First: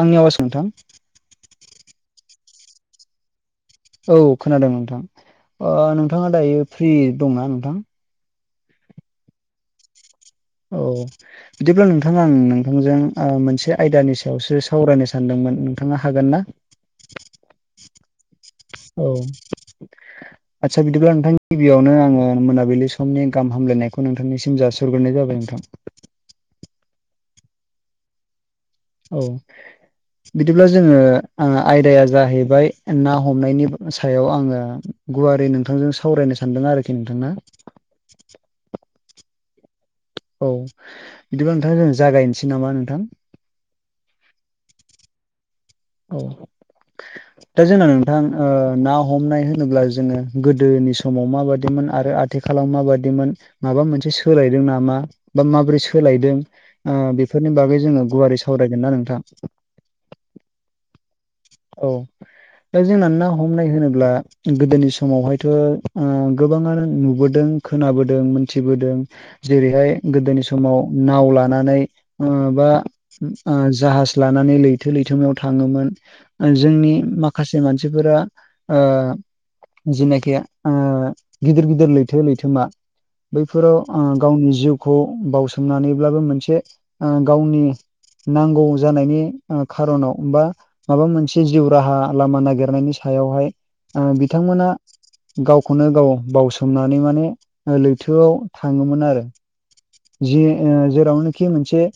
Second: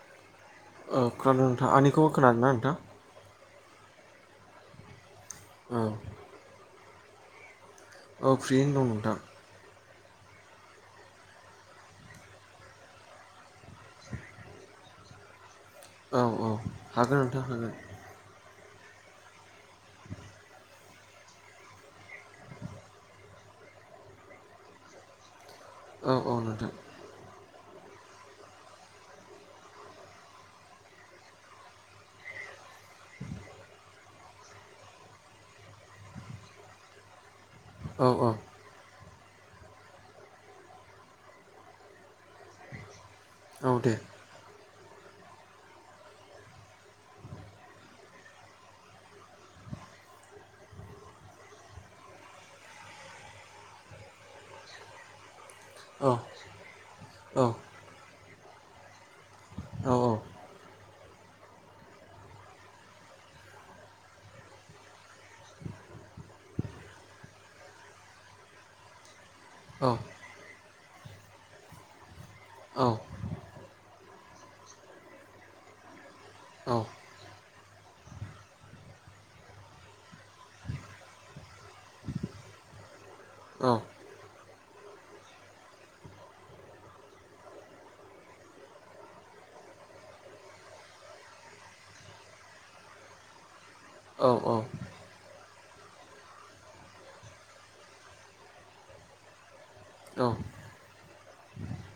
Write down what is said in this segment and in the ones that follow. आंनि आवाज नोंथां। औ खोनादों नोंथां आंनिखौबो खोनादों ना नोंथां? औ खोनादों नोंथां ओ औ नोंथाङा दायो फ्रि दंना नोंथां? औ फ्रियैनो दं नोंथां। औ बिदिब्ला नोंथाङा आं नोंथांजों ओ मोनसे आयदानि सायावसो सावरायनो सानदोंमोन नोंथाङा औ हागोन ना? औ हागोन नोंथां हागोन। औ। आदसा बिदिब्ला नोंथांनि गिबियावनो आङो मोनाबिलि समनि गाहाम हामलायनायखौ नोंथांनिसिम जासिहरग्रोनाय जाबाय नोंथां। औ औ नोंथां। औ बिदिब्ला जोङो ओ आयदाया जाहैबाय ना हमनायनिस सायाव आङो गुवारै नोंथांजों सावरायनो सानदों आरोखि नोंथांङा औ अ औ बिदिबा नोंथां जों जागायनोसै नामा नोंथां? औ दे। औ दा जोंना थां ओ ना हमनाय होनोब्ला जोङो गोदोनि समाव माबादिमोन आरो आथिखालाव माबादिमोन माबा मोनसे सोलायदों नामा बा माबोरै स औ सोलायदों ओ औ बेफोरनि बागै जोङो गुवारै सावरायगोन ना नोंथां? औ अ औ दा जोंना ना हमनाय होनोब्ला गोदोनि समावहायथ' ओ गोबाङानो नुबोदों। खोनाबोदों मोनथिबोदों जेरैहाय औ गोदोनि समाव नाव लानानै ओ बा ओ जाहाज लानानै लैथो लैथोमाव थाङोमोन। ओ जोंनि माखासे मानसिफोरा ओ जेनाखि ओ गिदिर गिदिर लैथो लैथोमा बैफोराव ओ गावनि जिउखौ बावसोमनानैब्लाबो मोनसे ओ गावनि नांगौ जानायनि ओ खार'नाव बा माबा मोनसे जिउ राहा लामा नागिरनायनि सायावहाय ओ बिथांमोना गावखौनो गाव बावसोमनानै माने ओ लैथोआव थाङोमोन आरो जि ओ जेरावनोखि मोनसे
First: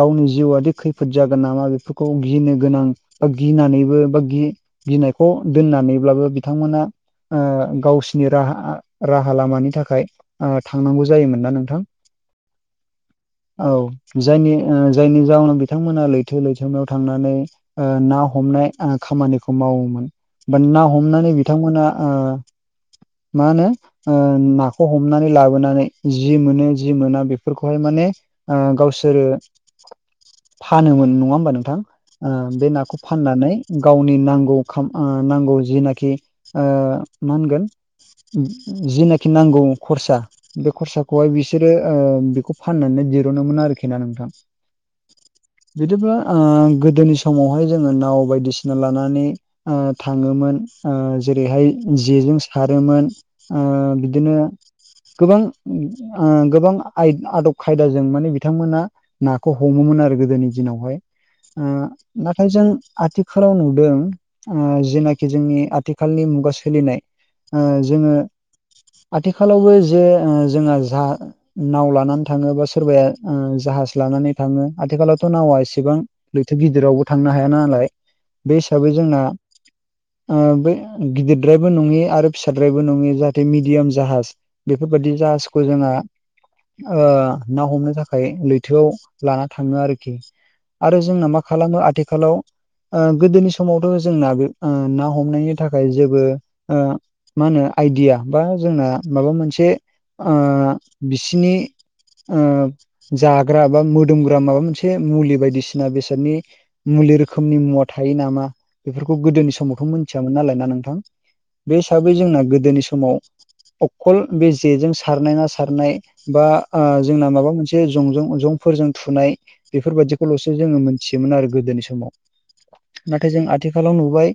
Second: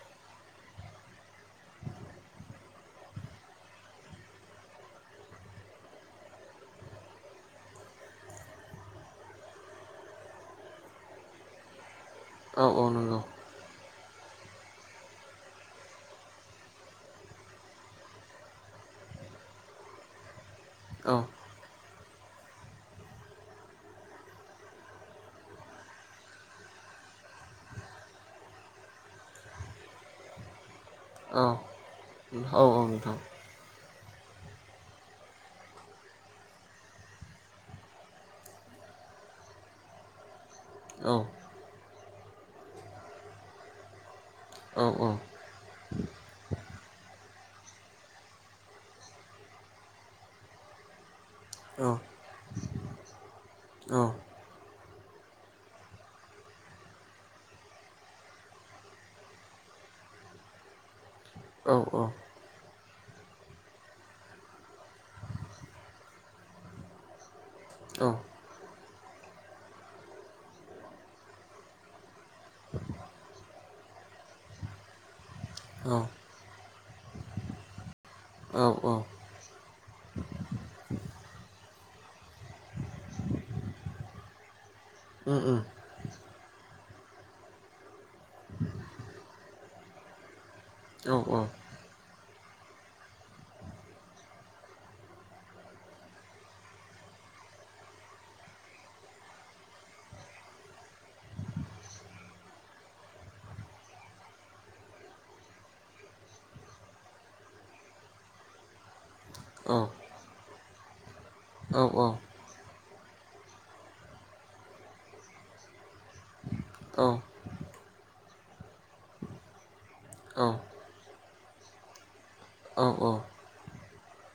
गावनि जिउआदि खैफोद जागोन नामा बेफोरखौ गिनो गोनां बा गिनानैबो बा गि गिनायखौ दोननानैब्लाबो बिथांमोना ओ गावसिनि राहा आ राहा लामानि थाखाय आ थांनांगौ जायोमोन ना नोंथां? औ औ नंगौ। औ जायनि ओ जायनि जाहोनाव बिथांमोना लैथो लैथोमायाव थांनानै ओ ना हमनाय आ खामानिखौ मावोमोन। बा ना औ हमनानै बिथांमोना ओ मा होनो ओ नाखौ हमनानै लाबोनानै जि मोनो जि मोना बेफोरखौहाय माने ओ गावसोरो फानोमोन नङा औ होमबा नोंथां? औ औ नोंथां। नानै गावनि नांगौ नांगौ जिनाखि ओ मा होनगोन जेनाखि नांगौ खरसा बे औ खरसाखौहाय बिसोरो बेखौ फाननानै दिरुनोमोन आरोखि ना नोंथां औ औ बिदिब्ला ओ गोदोनि समावहाय जोङो नाव बायदिसिना लानानै ओ थाङोमोन ओ जेरैहाय औ जेजों सारोमोन ओ औ औ उम औ बिदिनो गोबां गोबां आदब खायदाजों माने बिथांमोना नाखौ हमोमोन आरो गोदोनि दिनावहाय औ नाथाय जों आथिखालाव नुदों जेनाखि जोंनि आथिखालनि मुगा सोलिनाय जोङो आथिखालावबो जे जोंहा जा नाव लानानै थाङो बा सोरबाया जाहाज लानानै थाङो आथिखालावथ' नावा एसेबां लैथो गिदिरावबो थांनो हाया नालाय बे हिसाबै जोंना बे गिदिरद्रायबो नङि आरो फिसाद्रायबो नङै जाहाथे मिडियाम जाहाज बेफोरबायदि औ जाहाजखौ जोंहा ना हमनो थाखाय लैथोआव लाना थाङो आरोखि आरो जोंना मा खालामो आथिखालाव गोदोनि समावथ' जोंना बे ना हमनायनि थाखाय जेबो मा होनो आइडिया बा जोंना माबा मोनसे ओ बिसिनि जाग्रा बा मोदोमग्रा माबा मोनसे मुलि बायदिसिना बेसादनि मुलि रोखोमनि मुवा थायो नामा बेफोरखौ गोदोनि समावखौ मिथियामोन नालाय ना नोंथां बे हिसाबै जोंना गोदोनि समाव अखल बे जेजों सारनाय ना सारनाय बा जोंना माबा मोनसे जंजों जंफोरजों थुनाय बेफोरबायादिखौल'सो जोङो मोनथियोमोन आरो गोदोनि समाव नाथाय जों आथिखालाव नुबाय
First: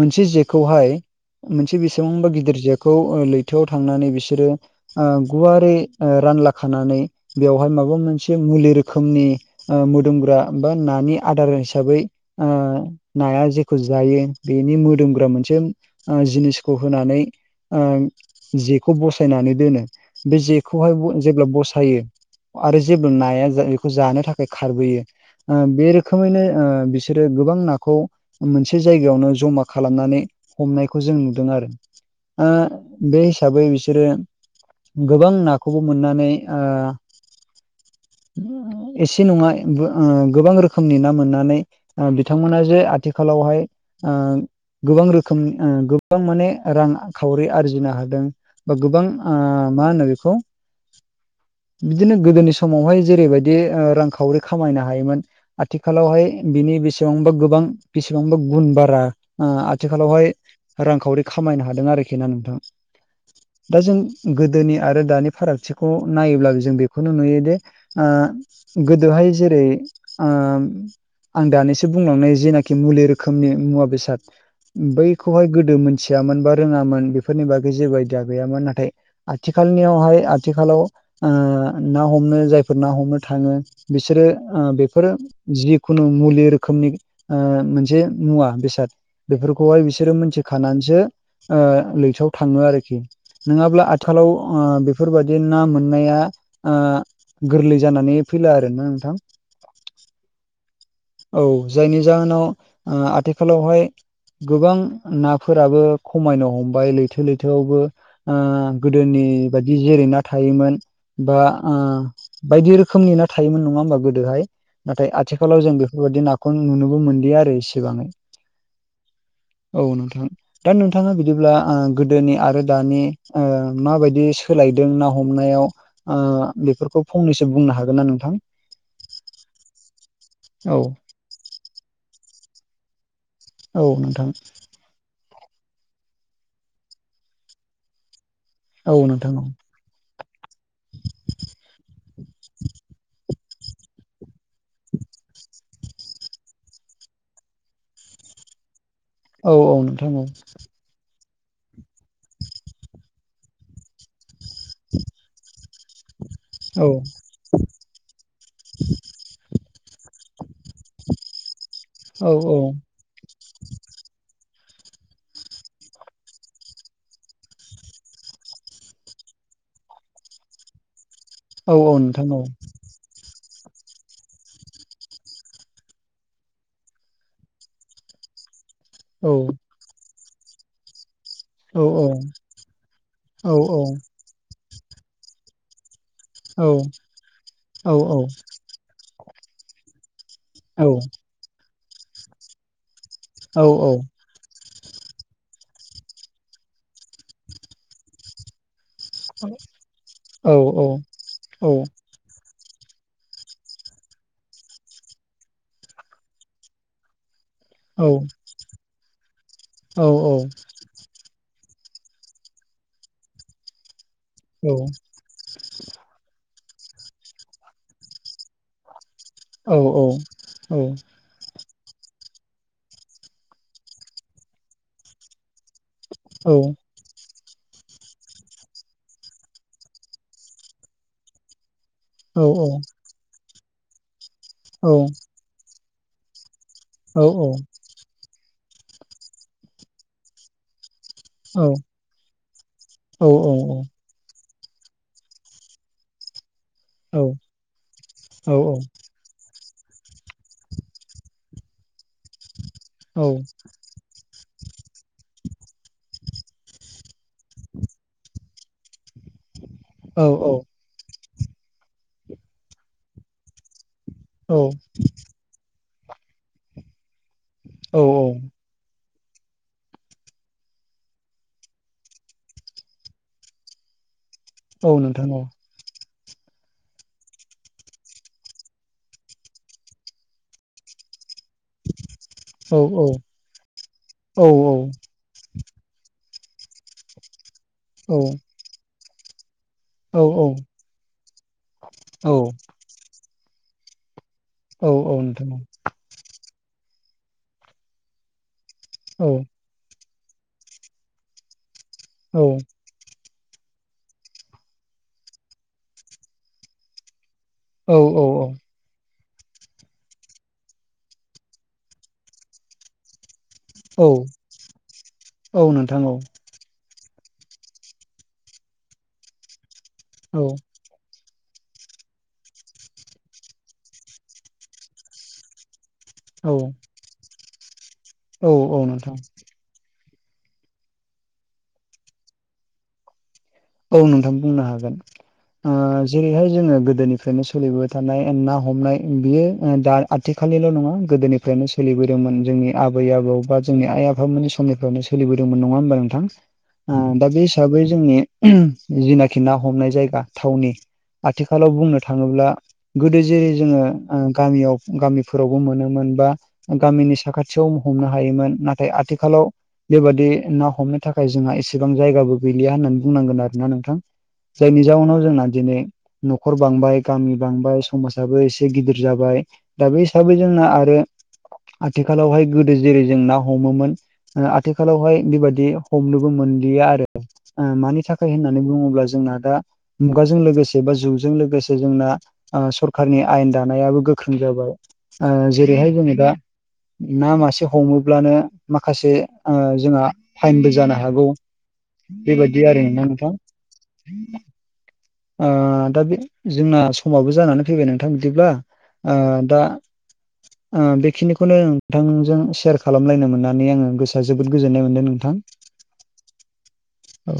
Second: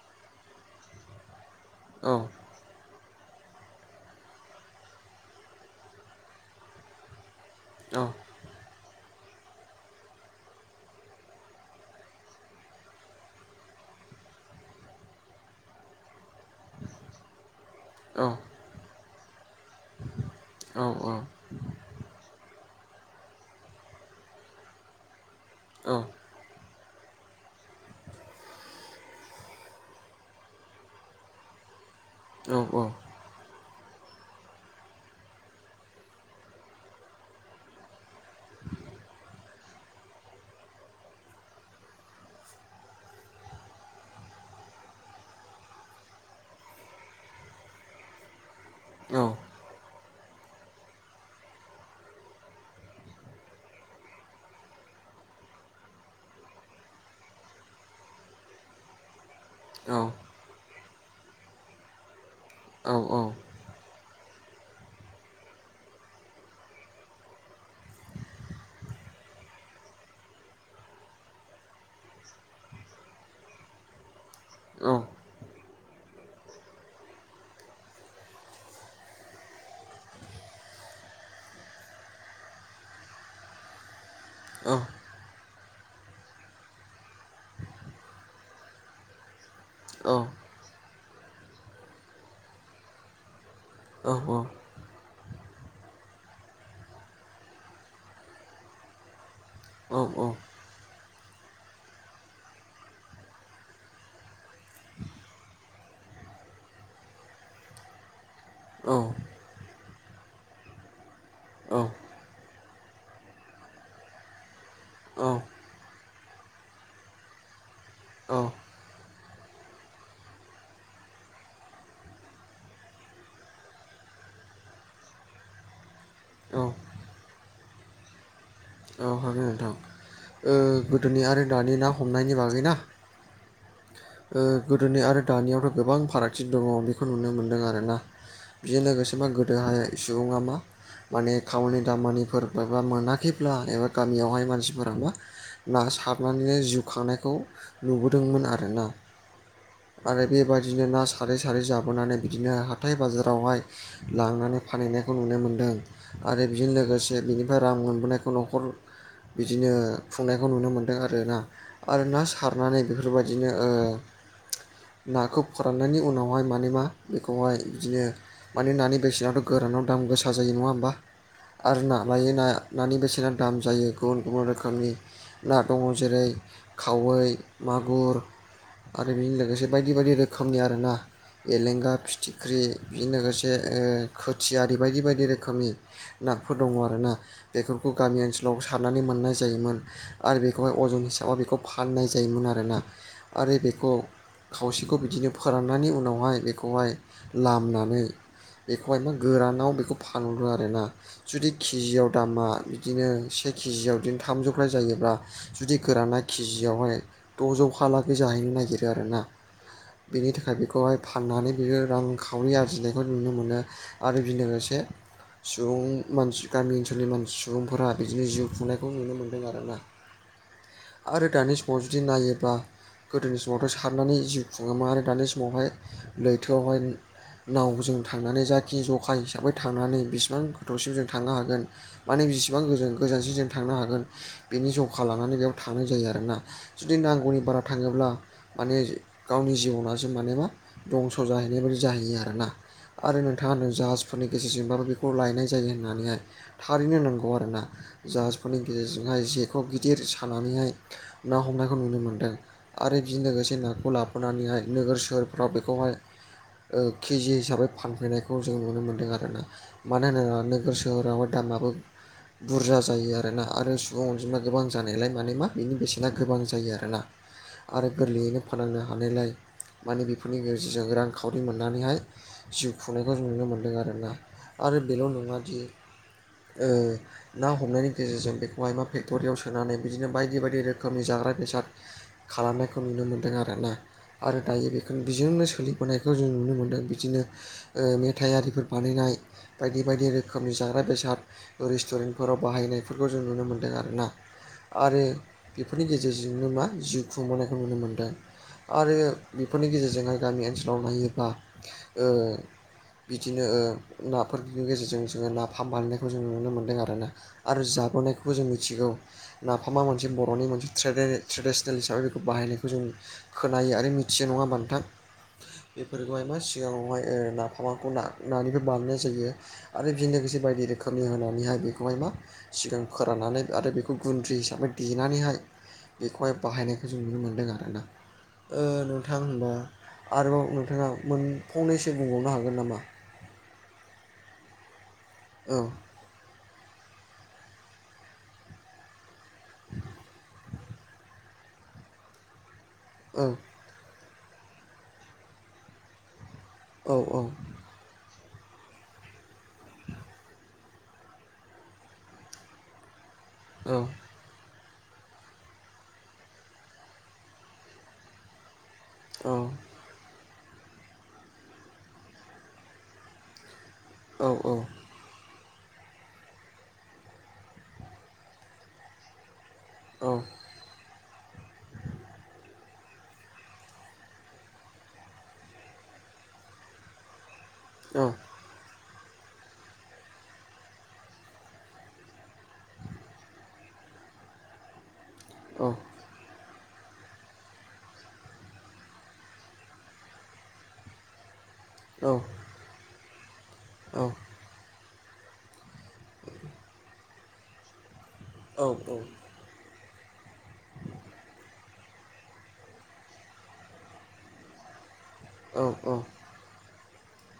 मोनसे जेखौहाय मोनसे बेसेबांबा गिदिर जेखौ लैथोआव थांनानै बिसोरो गुवारै रानला खानानै बेवहाय माबा मोनसे मुलि रोखोमनि दोमग्रा बा नानि आदार हिसाबै नाया जेखौ जायो बेनि मोदोमग्रा मोनसे जिनिसखौ होनानै जेखौ बसायनानै दोनो बे औ जेखौहाय जेब्ला बसायो आरो जेब्ला नाया बेखौ जानो थाखाय खारबोयो औ बे रोखोमैनो बिसोरो गोबां नाखौ मोनसे जायगायावनो जमा खालामनानै हमनायखौ जों नुदों आरो औ बे हिसाबै बिसोरो गोबां नाखौबो मोननानै एसे नङा गोबां रोखोमनि ना मोननानै बिथांमोना जे आथिखालावहाय गोबां रोखोम गोबां माने रांखावरि आरजिनो हादों बा गोबां आ मा होनो बेखौ बिदिनो गोदोनि समावहाय जेरैबायदि रांखावरि खामायनो हायोमोन आथिखालावहाय बिनि बेसेबांबा गोबां बेसेबांबा गुन बारा आथिखालावहाय रांखावरि खामायनो हादों आरोखि ना नोंथां दा जों गोदोनि आरो दानि फारागथिखौ नायोब्लाबो जों बेखौनो नुयोदि गोदोहाय जेरै आ आं दानिसो बुंलांनाय जेनाखि मुलि रोखोमनि मुवा बेसाद बैखौहाय गोदो मोनथियामोन बा रोङामोन बेफोरनि बागै जेबो आयदिया गैयामोन नाथाय आथिखालनियावहाय आथिखालाव ना हमनो जायफोर ना हमनो थाङो बिसोरो बेफोरो जिखुनु मुलि रोखोमनि मोनसे मुवा बेसाद बेफोरखौहाय बिसोरो मिथिखानानैसो लैथोआव थाङो आरोखि नङाब्ला आथिखालाव बेफोरबायदि ना मोननाया गोरलै जानानै फैला आरो ना नोंथां औ औ औ जायनि जाहोनाव आथिखालावहाय गोबां नाफोराबो खमायनो हमबाय लैथो लैथोआवबो गोदोनि बायदि जेरैना थायोमोन बा बायदि रोखोमनि ना थायोमोन नङा होमबा गोदोहाय नाथाय आथिखालाव जों बेफोरबायदि नाखौ नुनोबो मोनदि आरो इसेबां औ नोंथां दा नोंथाङा बिदिब्ला गोदोनि आरो दानि माबायदि सोलायदों ना हमनायाव बेफोरखौ फंनैसो बुंनो हागोन ना नोंथां औ हागोन नोंथां औ गोदोनि आरो दानि ना हमनायनि बागै ना औ नोंथां गोदोनि आरो दानियावथ' गोबां फारागथि दङ बेखौ नुनो मोनदों आरोना बेजों औ लोगोसेोबा नोंथां औ गोदोहाय सुबुङा मा माने खावनि दामानिफोर एाबा मोनाखैब्ला एबा गामियावहाय मानसिफोराबा ना सारनानैनो जिउ खांनायखौ नुबोदोंमोन आरोना औ औ नोंथां आरो औ बेबायदिनो ना सारै सारै जाबोनानै बिदिनो हाथाय बाजारावहाय लांनानै फानहैनायखौ नुनो मोनदों आरो बेजों औ लोगोसे बेनिफ्राय रां मोनबोनायखौ न'खर बिदिनो खुंनायखौ नुनो मोनदों आरोना आरो ना औ सारनानै बेफोरबायदिनो नाखौ फोराननायनि उनावहाय मान मा बेखौहाय बिदिनो माने नानि बेसेनाथ' गोरानाव दाम गोसा जायो नङा होमबा औ आरो औ ना लायो नोंथां औ नाया नानि बेसेना दाम जायो गुबुन गुबुन रोखोमनि ना दङ जेरै खावै मागुर आरो बेजों लोगोसे बायदि बायदि रोखोमनि आरोना औ बेलेंगा औ फिथिख्रि बेजों लोगोसे औ औ खोथियारि बायदि बायदि रोखोमनि नाफोर दङ आरोना बेफोरखौ औ गामि ओनसोलाव सारनानै मोननाय जायोमोन आरो बेखौहाय औ अजन हिसाबै बेखौ फाननाय जायोमोन आरोना आरो औ बे औ खावसेखौ बिदिनो फोराननायनि उनावहाय बेखौहाय लामनानै बेखौ एमा औ गोरानाव बेखौ औ फानहरो औ आरोना जुदि केजियाव दामा बिदिनो से केजि आ बिदिनो थामजौ फ्राय जायोब्ला जुदि गोराना केजियावहाय द'जौखालागै जाहैनो नागिरो आरोना बेनि थाखाय बेखौहाय फाननानै बेयो रांखावरि आरजिनायखौ नुनो मोनो आरो बे लोगोसे सुबुं मानसि गामि ओनसोलनि मानसि सुबुंफोरा बिदिनो जिउ खुंनाय खौ नुनो मोनदों आरोना आरो दानि समाव जुदि नायोब्ला गोदोनि सम समावथ' सारनानै जिउ खुङोमोन आरो दानि समावहाय लैथोआवहाय नाव जों थांनानै जाखि जख हिसाबै थांनानै बिसिबां गोथौसिम जों थांनो हागोन माने बिसिबां गोज गोजानसिन जों थांनो हागोन बेनि औ जखा लानानै बेयाव थांनाय जायो आरोना जुदि औ नांगौनि औ बारा थाङोब्ला माने गावनि जिबनासो माने मा दंस' जाहैनाय बायदि जाहैयो आरोना आरो नोंथाङानो जास्ट फोरनि गेजेरजोंबाबो बेखौ लायनाय जायो होननानैहाय थारैनो नांगौ आरोना। जाहाजफोरनि गेजेरजों हाय जेखौ गिदिर सानानैहाय ना हमनायखौ नुनो मोनदों। आरो बिजों लोगोसे नाखौ लाबोनानैहाय नोगोर सोहोरफ्राव बेखौहाय ओ केजि हिसाबै फानफैनायखौ जों नुनो मोन्दों आरोना। मानो होनोबा नोगोर सोहोराव दामाबो बुरजा जायो आरोना आरो सु बुं अनजिमा गोबां जानायलाय माने मा बेनि बेसेना गोबां जायो आरोना। आरो गोरलैयैनो फानांनो हानायलाय माने बेफोरनि गेजेरजों रांखावरि मोननानैहाय जिउ खुंनायखौ जों नुनो मोन्दों आरोना। आरो बेल' नोंथां नङा दि ओ ना हमनायनि गेजेरजों बेखौहायबा फेक्ट'रियाव सोनानै बिदिनो बायदि बायदि रोखोमनि जाग्रा बेसाद औ खालामनायखौ नुनो मोनदों आरोना। आरो औ दायो औ बेखौ बेजोंनो सोलिबोनायखौ जों नुनो मोन्दों बिदिनो मेथाइ आरिफोर बानायनाय बायदि बायदि औ रोखोमनि जाग्रा बेसाद रेस्टुरेन्टफोराव बाहायनाय बेफोरखौ जों नुनो मोन्दों आरोना औ आरो नोंथां बेफोरनि गेजेरजोंनो मा जिउ खुंबोनायखौ नुनो मोन्दों आरो औ बेफोरनि गेजेरजोंहाय गामि ओनसोलाव नायोब्ला ओ औ बिदिनो नाफोरनि गेजेरजों जोंङो नाफाम बानायनायखौ जों नुनो मोन्दों आरोना। आरो औ जाबोनायखौबो जों मिथिगौ नाफामा मोनसे बर'नि मोनसे ट्रेडे-ट्रेदेस नेल हिसाबै बेखौ बाहायनायखौ जों खोनायो आरो मिथियो नङा औ होनबा नोंथां नोंथां बेफोरखौहाय मा सिगाङावहाय नाफामाखौ नानिबो बानायनाय जायो आरो बेजों लोगोसे औ बायदि रो खोमिहोनैहाय बेखौहाय मा सिगां फोराननानै आरो बेखौ गुन्द्रि हिसाबै देनानैहाय बे औ औ बाहायनायखौ जों नुनो मोन्दों आरोना औ ओ नोंथां होनबा आरोबाव नोंथाङा मोन फंनैसो बुंबावनो हागोन नामा। औ नोंथां बुंनो हागोन औ ओ जेरैहाय जोंङो गोदोनिफ्रायनो सोलिबोबाय थानाय ना हमनाय बियो दा आथिखालनिल' नङा गोदोनिफ्रायनो सोलिबोदोंमोन जोंनि आबै औ आबौ बा जोंनि आइ आफा मोननि समनिफ्रावनो सोलिबोदोंमोन नङा होमबा नोंथां ओ औ औ दा बे हिसाबै जोंनि जिनाखि ना हमनाय जायगा थावनि आथिखालाव बुंनो थाङोब्ला गोदो जेरै औ जोंङो गामियाव गामिफोरावबो मोनोमोन बा गामिनि साखाथियाव हमनो हायोमोन ना थाय औ आथिखालाव बेबादि ना हमनो थाखाय जोंहा एसेबां जायगाबो गैलिया होननानै बुंनांगोन आरोना नोंथां औ जायनि जाउनाव जोंना दिनै न'खर बांबाय गामि बांबाय समाजाबो एसे गिदिर जाबाय दा बे हिसाबै जोंना आरो आथिखालावहाय गोदो जेरै जों ना हमोमोन आथिखालावहाय बेबादि हमनोबो मोनलिया आरो ओं थाखाय होननानै बुङोब्ला जोंना दा मुगाजों लोगोसे बा जुगजों लोगोसे जोंना आ सरखारनि आयेन दानायाबो गोख्रों जाबाय आ औ जेरैहाय जोंङो दा ना मासे हमोब्लानो माखासे जोंहा फाइनबो जानो हागौ। बे बायदि आरोना नोंथां ओ दा बे जोंना समाबो जानानै फैबाय नोंथां बिदिब्ला ओ दा ओ बेखिनिखौनो नोंथांजों सेयार खालामलायनो मोननानै आङो गोसोआ जोबोद गोजोननाय मोनदों नोंथां। औ औ। औ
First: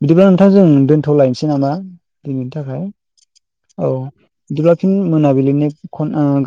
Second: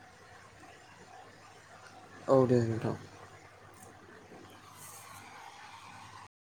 बिदिबा नोंथां जों दोनथ'लायनोसै नामा औ दिनैनि दे थाखाय नोंथां औ बिदिब्ला फिन मोनाबिलिनि खन आ गा